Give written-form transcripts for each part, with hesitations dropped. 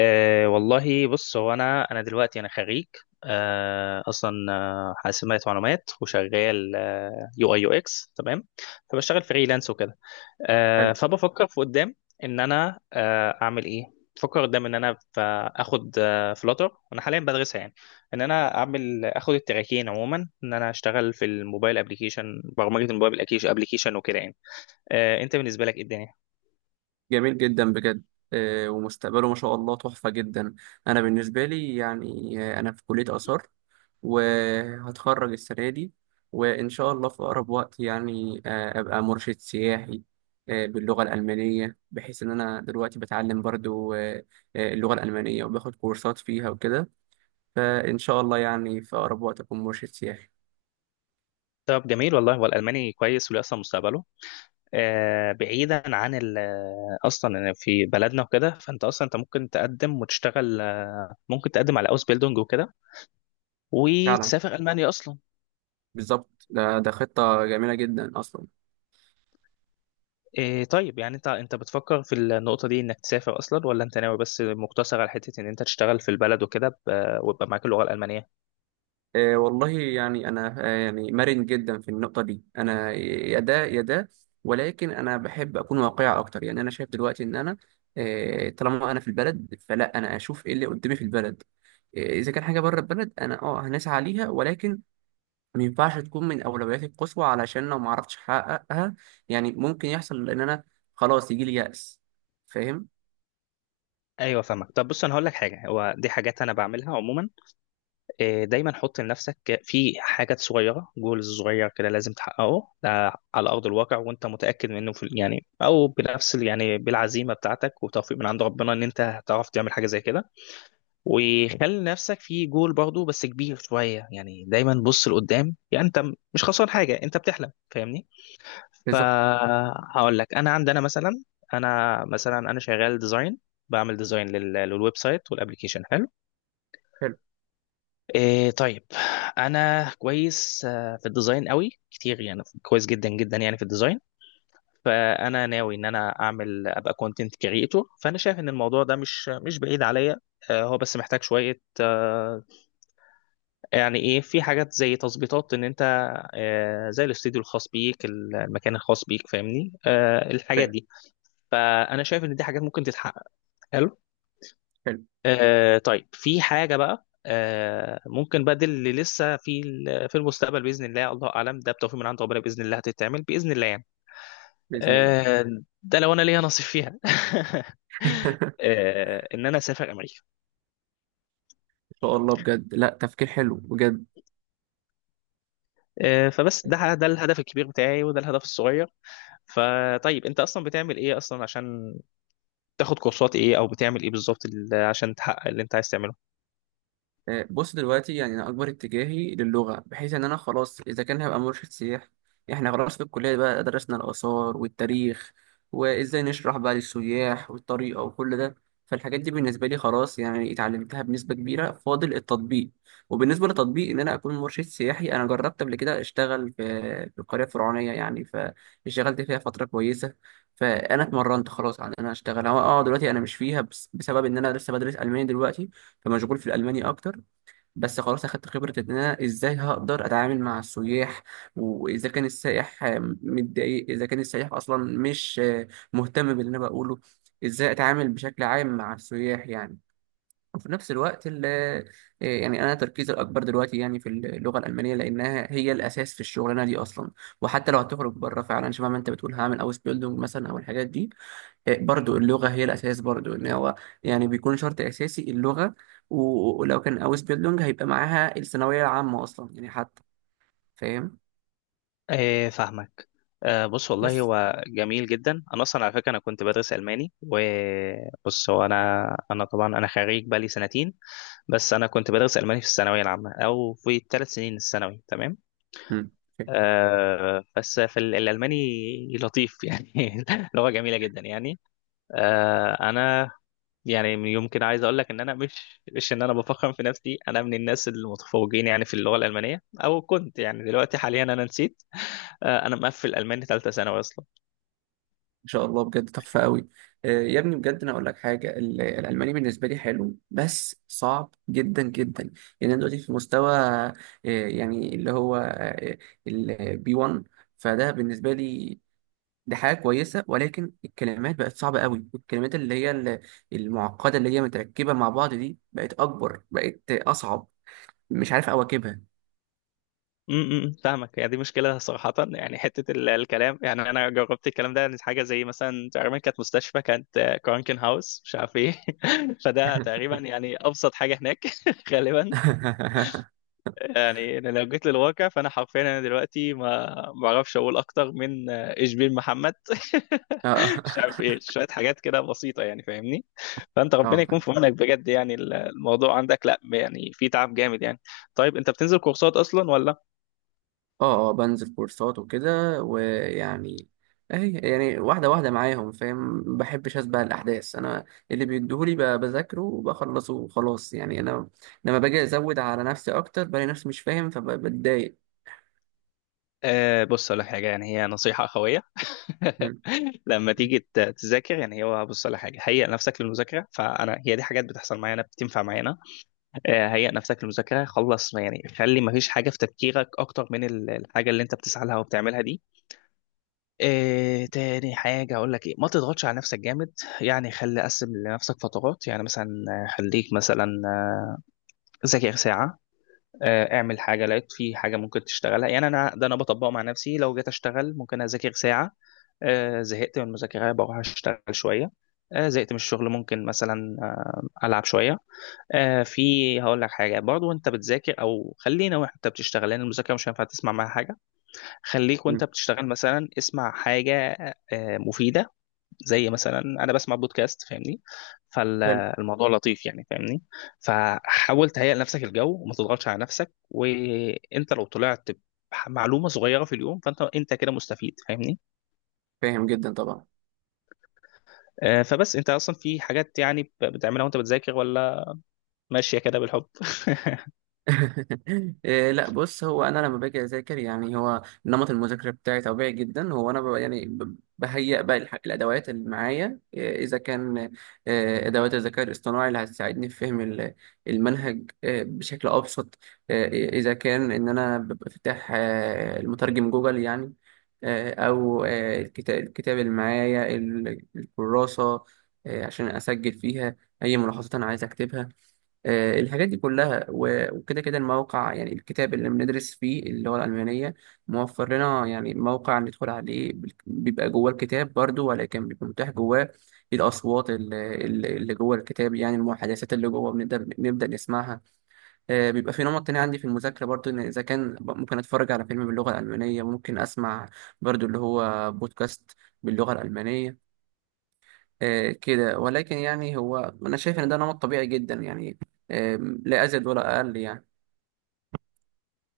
والله بص، هو انا دلوقتي انا خريج. اصلا حاسبات معلومات، وشغال يو اي يو اكس، تمام. فبشتغل فريلانس وكده. حلو. فبفكر في قدام ان انا اعمل ايه. بفكر قدام ان انا اخد فلوتر، وانا حاليا بدرسها يعني. ان انا اعمل اخد التراكين عموما، ان انا اشتغل في الموبايل ابلكيشن، برمجه الموبايل ابلكيشن وكده يعني. انت بالنسبه لك إيه الدنيا؟ جميل جدا بجد. ومستقبله ما شاء الله تحفة جدا. أنا بالنسبة لي أنا في كلية آثار وهتخرج السنة دي، وإن شاء الله في أقرب وقت أبقى مرشد سياحي باللغة الألمانية، بحيث إن أنا دلوقتي بتعلم برضو اللغة الألمانية وباخد كورسات فيها وكده. فإن شاء الله يعني في أقرب وقت أكون مرشد سياحي. طب جميل والله، والالماني كويس وليه اصلا مستقبله. بعيدا عن اصلا في بلدنا وكده، فانت اصلا انت ممكن تقدم وتشتغل، ممكن تقدم على اوس بيلدونج وكده، فعلا، وتسافر المانيا اصلا. بالظبط. ده خطة جميلة جدا أصلا. إيه طيب، يعني انت بتفكر في النقطه دي انك تسافر اصلا، ولا انت ناوي بس مقتصر على حته ان انت تشتغل في البلد وكده، ويبقى معاك اللغه الالمانيه؟ والله يعني انا يعني مرن جدا في النقطه دي، انا يا ده يا ده، ولكن انا بحب اكون واقعي اكتر. يعني انا شايف دلوقتي ان انا طالما انا في البلد فلا انا اشوف ايه اللي قدامي في البلد. اذا كان حاجه بره البلد انا هنسعى ليها، ولكن ما ينفعش تكون من اولوياتي القصوى، علشان لو ما عرفتش احققها يعني ممكن يحصل ان انا خلاص يجي لي يأس. فاهم. ايوه فاهمك. طب بص انا هقول لك حاجه، هو دي حاجات انا بعملها عموما. دايما حط لنفسك في حاجات صغيره، جولز صغير كده لازم تحققه، ده على ارض الواقع وانت متاكد منه، في يعني او بنفس يعني بالعزيمه بتاعتك وتوفيق من عند ربنا، ان انت هتعرف تعمل حاجه زي كده. وخلي نفسك في جول برضو بس كبير شويه، يعني دايما بص لقدام، يعني انت مش خسران حاجه، انت بتحلم، فاهمني؟ بالظبط. فهقول لك انا عندنا مثلا، انا مثلا انا شغال ديزاين، بعمل ديزاين للويب سايت والابلكيشن. حلو. إيه طيب، انا كويس في الديزاين قوي كتير، يعني كويس جدا جدا يعني في الديزاين. فانا ناوي ان انا اعمل ابقى كونتنت كريتور، فانا شايف ان الموضوع ده مش بعيد عليا. هو بس محتاج شوية، يعني ايه، في حاجات زي تظبيطات ان انت، زي الاستوديو الخاص بيك، المكان الخاص بيك، فاهمني؟ الحاجات فاهم. دي فانا شايف ان دي حاجات ممكن تتحقق. حلو. حلو. طيب، في حاجة بقى ممكن بقى، دي اللي لسه في في المستقبل بإذن الله، الله أعلم، ده بتوفيق من عند ربنا بإذن الله هتتعمل بإذن الله يعني. باذن الله. آه ده لو أنا ليا نصيب فيها. إن أنا أسافر أمريكا. ان شاء الله بجد، لا تفكير حلو بجد. فبس ده الهدف الكبير بتاعي، وده الهدف الصغير. فطيب، أنت أصلا بتعمل إيه أصلا، عشان تاخد كورسات إيه، أو بتعمل إيه بالظبط عشان تحقق اللي أنت عايز تعمله؟ بص دلوقتي يعني انا اكبر اتجاهي للغه، بحيث ان انا خلاص اذا كان هبقى مرشد سياحي، احنا خلاص في الكليه بقى درسنا الاثار والتاريخ وازاي نشرح بقى للسياح والطريقه وكل ده. فالحاجات دي بالنسبه لي خلاص يعني اتعلمتها بنسبه كبيره، فاضل التطبيق. وبالنسبه للتطبيق ان انا اكون مرشد سياحي، انا جربت قبل كده اشتغل في في القريه الفرعونيه يعني، فاشتغلت فيها فتره كويسه. فانا اتمرنت خلاص على ان انا اشتغل. هو دلوقتي انا مش فيها بسبب ان انا لسه بدرس الماني دلوقتي، فمشغول في الالماني اكتر. بس خلاص اخدت خبرة ان انا ازاي هقدر اتعامل مع السياح، واذا كان السائح متضايق، اذا كان السائح اصلا مش مهتم باللي انا بقوله، ازاي اتعامل بشكل عام مع السياح يعني. وفي نفس الوقت يعني انا تركيزي الاكبر دلوقتي يعني في اللغة الالمانية، لانها هي الاساس في الشغلانة دي اصلا. وحتى لو هتخرج بره فعلا شبه ما انت بتقول، هعمل اوس بيلدونج مثلا او الحاجات دي. برضو اللغة هي الأساس برضو، إن هو يعني بيكون شرط أساسي اللغة. ولو كان أوس بيلونج هيبقى معاها الثانوية العامة أصلا يعني حتى. فاهم. فاهمك. بص والله بس. هو جميل جدا، انا اصلا على فكره انا كنت بدرس الماني، وبص هو انا طبعا انا خريج بقالي سنتين. بس انا كنت بدرس الماني في الثانويه العامه، او في ثلاث سنين الثانوي، تمام. مم. بس في الالماني لطيف يعني، لغه جميله جدا يعني. انا يعني يمكن عايز اقول لك ان انا مش ان انا بفخم في نفسي، انا من الناس المتفوقين يعني في اللغه الالمانيه، او كنت يعني، دلوقتي حاليا انا نسيت. انا مقفل الماني ثالثه ثانوي اصلا. إن شاء الله بجد تحفة قوي. يا ابني بجد أنا أقول لك حاجة، الألماني بالنسبة لي حلو بس صعب جدا جدا. يعني أنا دلوقتي في مستوى يعني اللي هو البي 1، فده بالنسبة لي دي حاجة كويسة، ولكن الكلمات بقت صعبة قوي، والكلمات المعقدة اللي هي متركبة مع بعض دي بقت أكبر، بقت أصعب، مش عارف أواكبها. فاهمك، يعني دي مشكلة صراحة، يعني حتة الكلام. يعني أنا جربت الكلام ده، إن حاجة زي مثلا تقريبا كانت مستشفى، كانت كرانكن هاوس مش عارف إيه، فده تقريبا يعني أبسط حاجة هناك غالبا. يعني أنا لو جيت للواقع، فأنا حرفيا أنا دلوقتي ما بعرفش أقول أكتر من، إيش بين محمد، اه. مش عارف إيه، شوية حاجات كده بسيطة يعني، فاهمني؟ فأنت ربنا اه، يكون فاهم. في عونك بجد، يعني الموضوع عندك لا يعني، في تعب جامد يعني. طيب أنت بتنزل كورسات أصلا ولا؟ اه، بنزل كورسات وكده، ويعني اهي يعني واحدة واحدة معاهم، فاهم. ما بحبش اسبق الأحداث أنا، اللي بيديهولي بذاكره وبخلصه وخلاص يعني. أنا لما باجي أزود على نفسي أكتر بلاقي نفسي مش فاهم فبتضايق. أه بص على حاجة، يعني هي نصيحة أخوية. م- لما تيجي تذاكر، يعني هو بص على حاجة، هيئ نفسك للمذاكرة، فأنا هي دي حاجات بتحصل معانا، بتنفع معانا. أه هيئ نفسك للمذاكرة، خلص، ما يعني خلي ما فيش حاجة في تفكيرك أكتر من الحاجة اللي أنت بتسعى لها وبتعملها دي. أه تاني حاجة أقول لك إيه، ما تضغطش على نفسك جامد، يعني خلي قسم لنفسك فترات، يعني مثلا خليك مثلا، ذاكر ساعة. اعمل حاجه، لقيت في حاجه ممكن تشتغلها يعني، انا ده انا بطبقه مع نفسي، لو جيت اشتغل ممكن اذاكر ساعه، زهقت من المذاكره بروح اشتغل شويه، زهقت من الشغل ممكن مثلا العب شويه. في هقول لك حاجه برضو، وانت بتذاكر، او خلينا وانت بتشتغل، لان المذاكره مش هينفع تسمع معاها حاجه. خليك م- وانت بتشتغل مثلا اسمع حاجه مفيده، زي مثلا انا بسمع بودكاست، فاهمني؟ حلو. فالموضوع لطيف يعني، فاهمني. فحاول تهيئ لنفسك الجو، وما تضغطش على نفسك. وانت لو طلعت معلومة صغيرة في اليوم، فانت كده مستفيد، فاهمني؟ فاهم جدا طبعا. فبس انت اصلا في حاجات يعني بتعملها وانت بتذاكر، ولا ماشية كده بالحب؟ إيه، لا بص، هو انا لما باجي اذاكر يعني هو نمط المذاكره بتاعي طبيعي جدا. هو انا ببقى يعني بهيئ بقى الادوات اللي معايا. إيه، اذا كان إيه، ادوات الذكاء الاصطناعي اللي هتساعدني في فهم المنهج إيه، بشكل ابسط. إيه، اذا كان ان انا ببقى فاتح المترجم جوجل يعني، او الكتاب اللي معايا الكراسه عشان اسجل فيها اي ملاحظات انا عايز اكتبها. الحاجات دي كلها وكده كده. الموقع يعني الكتاب اللي بندرس فيه اللغة الألمانية موفر لنا يعني موقع ندخل عليه بيبقى جوه الكتاب برضو، ولكن بيبقى متاح جواه الأصوات اللي جوه الكتاب يعني، المحادثات اللي جوه بنبدأ نسمعها. بيبقى في نمط تاني عندي في المذاكرة برضو، إن إذا كان ممكن أتفرج على فيلم باللغة الألمانية، ممكن أسمع برضو اللي هو بودكاست باللغة الألمانية كده. ولكن يعني هو انا شايف ان ده نمط طبيعي جدا يعني، لا ازيد ولا اقل يعني.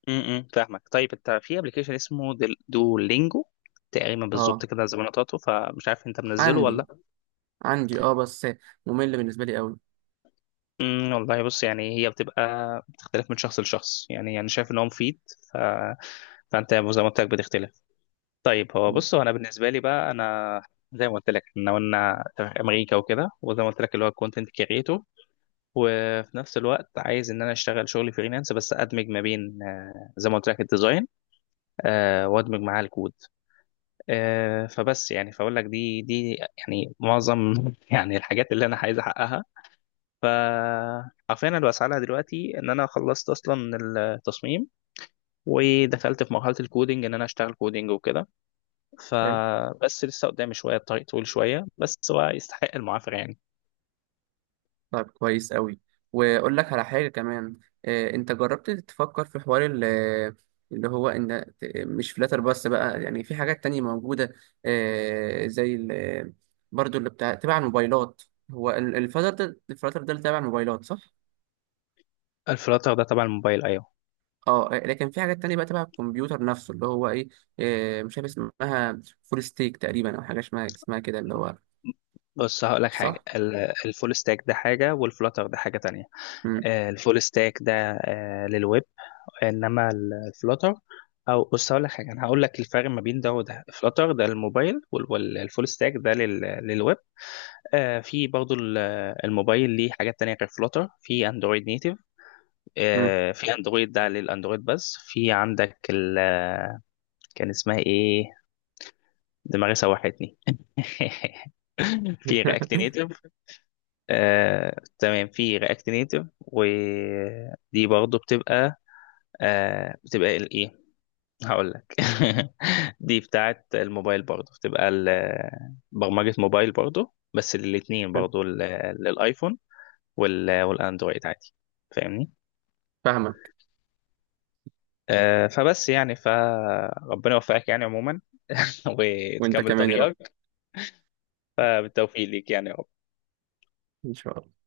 فاهمك. طيب انت في ابلكيشن اسمه دولينجو تقريبا، بالظبط اه، كده زي ما نطقته، فمش عارف انت منزله عندي. ولا؟ عندي بس ممل بالنسبه لي قوي. والله بص، يعني هي بتبقى بتختلف من شخص لشخص، يعني انا شايف ان هو مفيد. ف... فانت زي ما قلت لك بتختلف. طيب هو م، بص، هو انا بالنسبه لي بقى، انا زي ما قلت لك احنا قلنا امريكا وكده، وزي ما قلت لك اللي هو الكونتنت كريتور. وفي نفس الوقت عايز ان انا اشتغل شغل فريلانس، بس ادمج ما بين، زي ما قلت لك الديزاين، وادمج معاه الكود. فبس يعني فاقول لك دي يعني معظم يعني الحاجات اللي انا عايز احققها. ف حرفيا انا بسعى دلوقتي، ان انا خلصت اصلا التصميم، ودخلت في مرحله الكودينج، ان انا اشتغل كودينج وكده. حلو. فبس لسه قدامي شويه، الطريق طويل شويه، بس هو يستحق المعافره يعني. طيب كويس قوي. واقول لك على حاجه كمان. انت جربت تفكر في حوار اللي هو ان مش فلاتر بس بقى، يعني في حاجات تانية موجوده زي برضو اللي بتاع تبع الموبايلات. هو الفلاتر ده اللي تبع الموبايلات، صح؟ الفلاتر ده تبع الموبايل، ايوه. اه، لكن في حاجات تانية بقى تبع الكمبيوتر نفسه، اللي هو ايه، مش عارف اسمها، فول ستيك تقريبا، او حاجه اسمها كده اللي هو، بص هقول لك حاجه، صح؟ الفول ستاك ده حاجه، والفلاتر ده حاجه تانية. مم. الفول ستاك ده للويب، انما الفلاتر، او بص هقول لك حاجه، انا هقول لك الفرق ما بين ده وده. الفلاتر ده للموبايل، والفول ستاك ده للويب. في برضو الموبايل ليه حاجات تانية غير فلوتر، في اندرويد نيتيف. مم. في اندرويد ده للاندرويد بس، في عندك ال آه، كان اسمها ايه، دماغي سوحتني، في رياكت نيتيف. تمام، في رياكت نيتيف ودي برضو بتبقى بتبقى الايه، هقول لك. دي بتاعت الموبايل برضو، بتبقى برمجة موبايل برضو، بس الاثنين برضو للايفون والاندرويد عادي، فاهمني؟ فاهمك. فبس يعني، فربنا يوفقك يعني عموما، وانت وتكمل كمان يا رب، طريقك. بالتوفيق ليك يعني. ان شاء الله.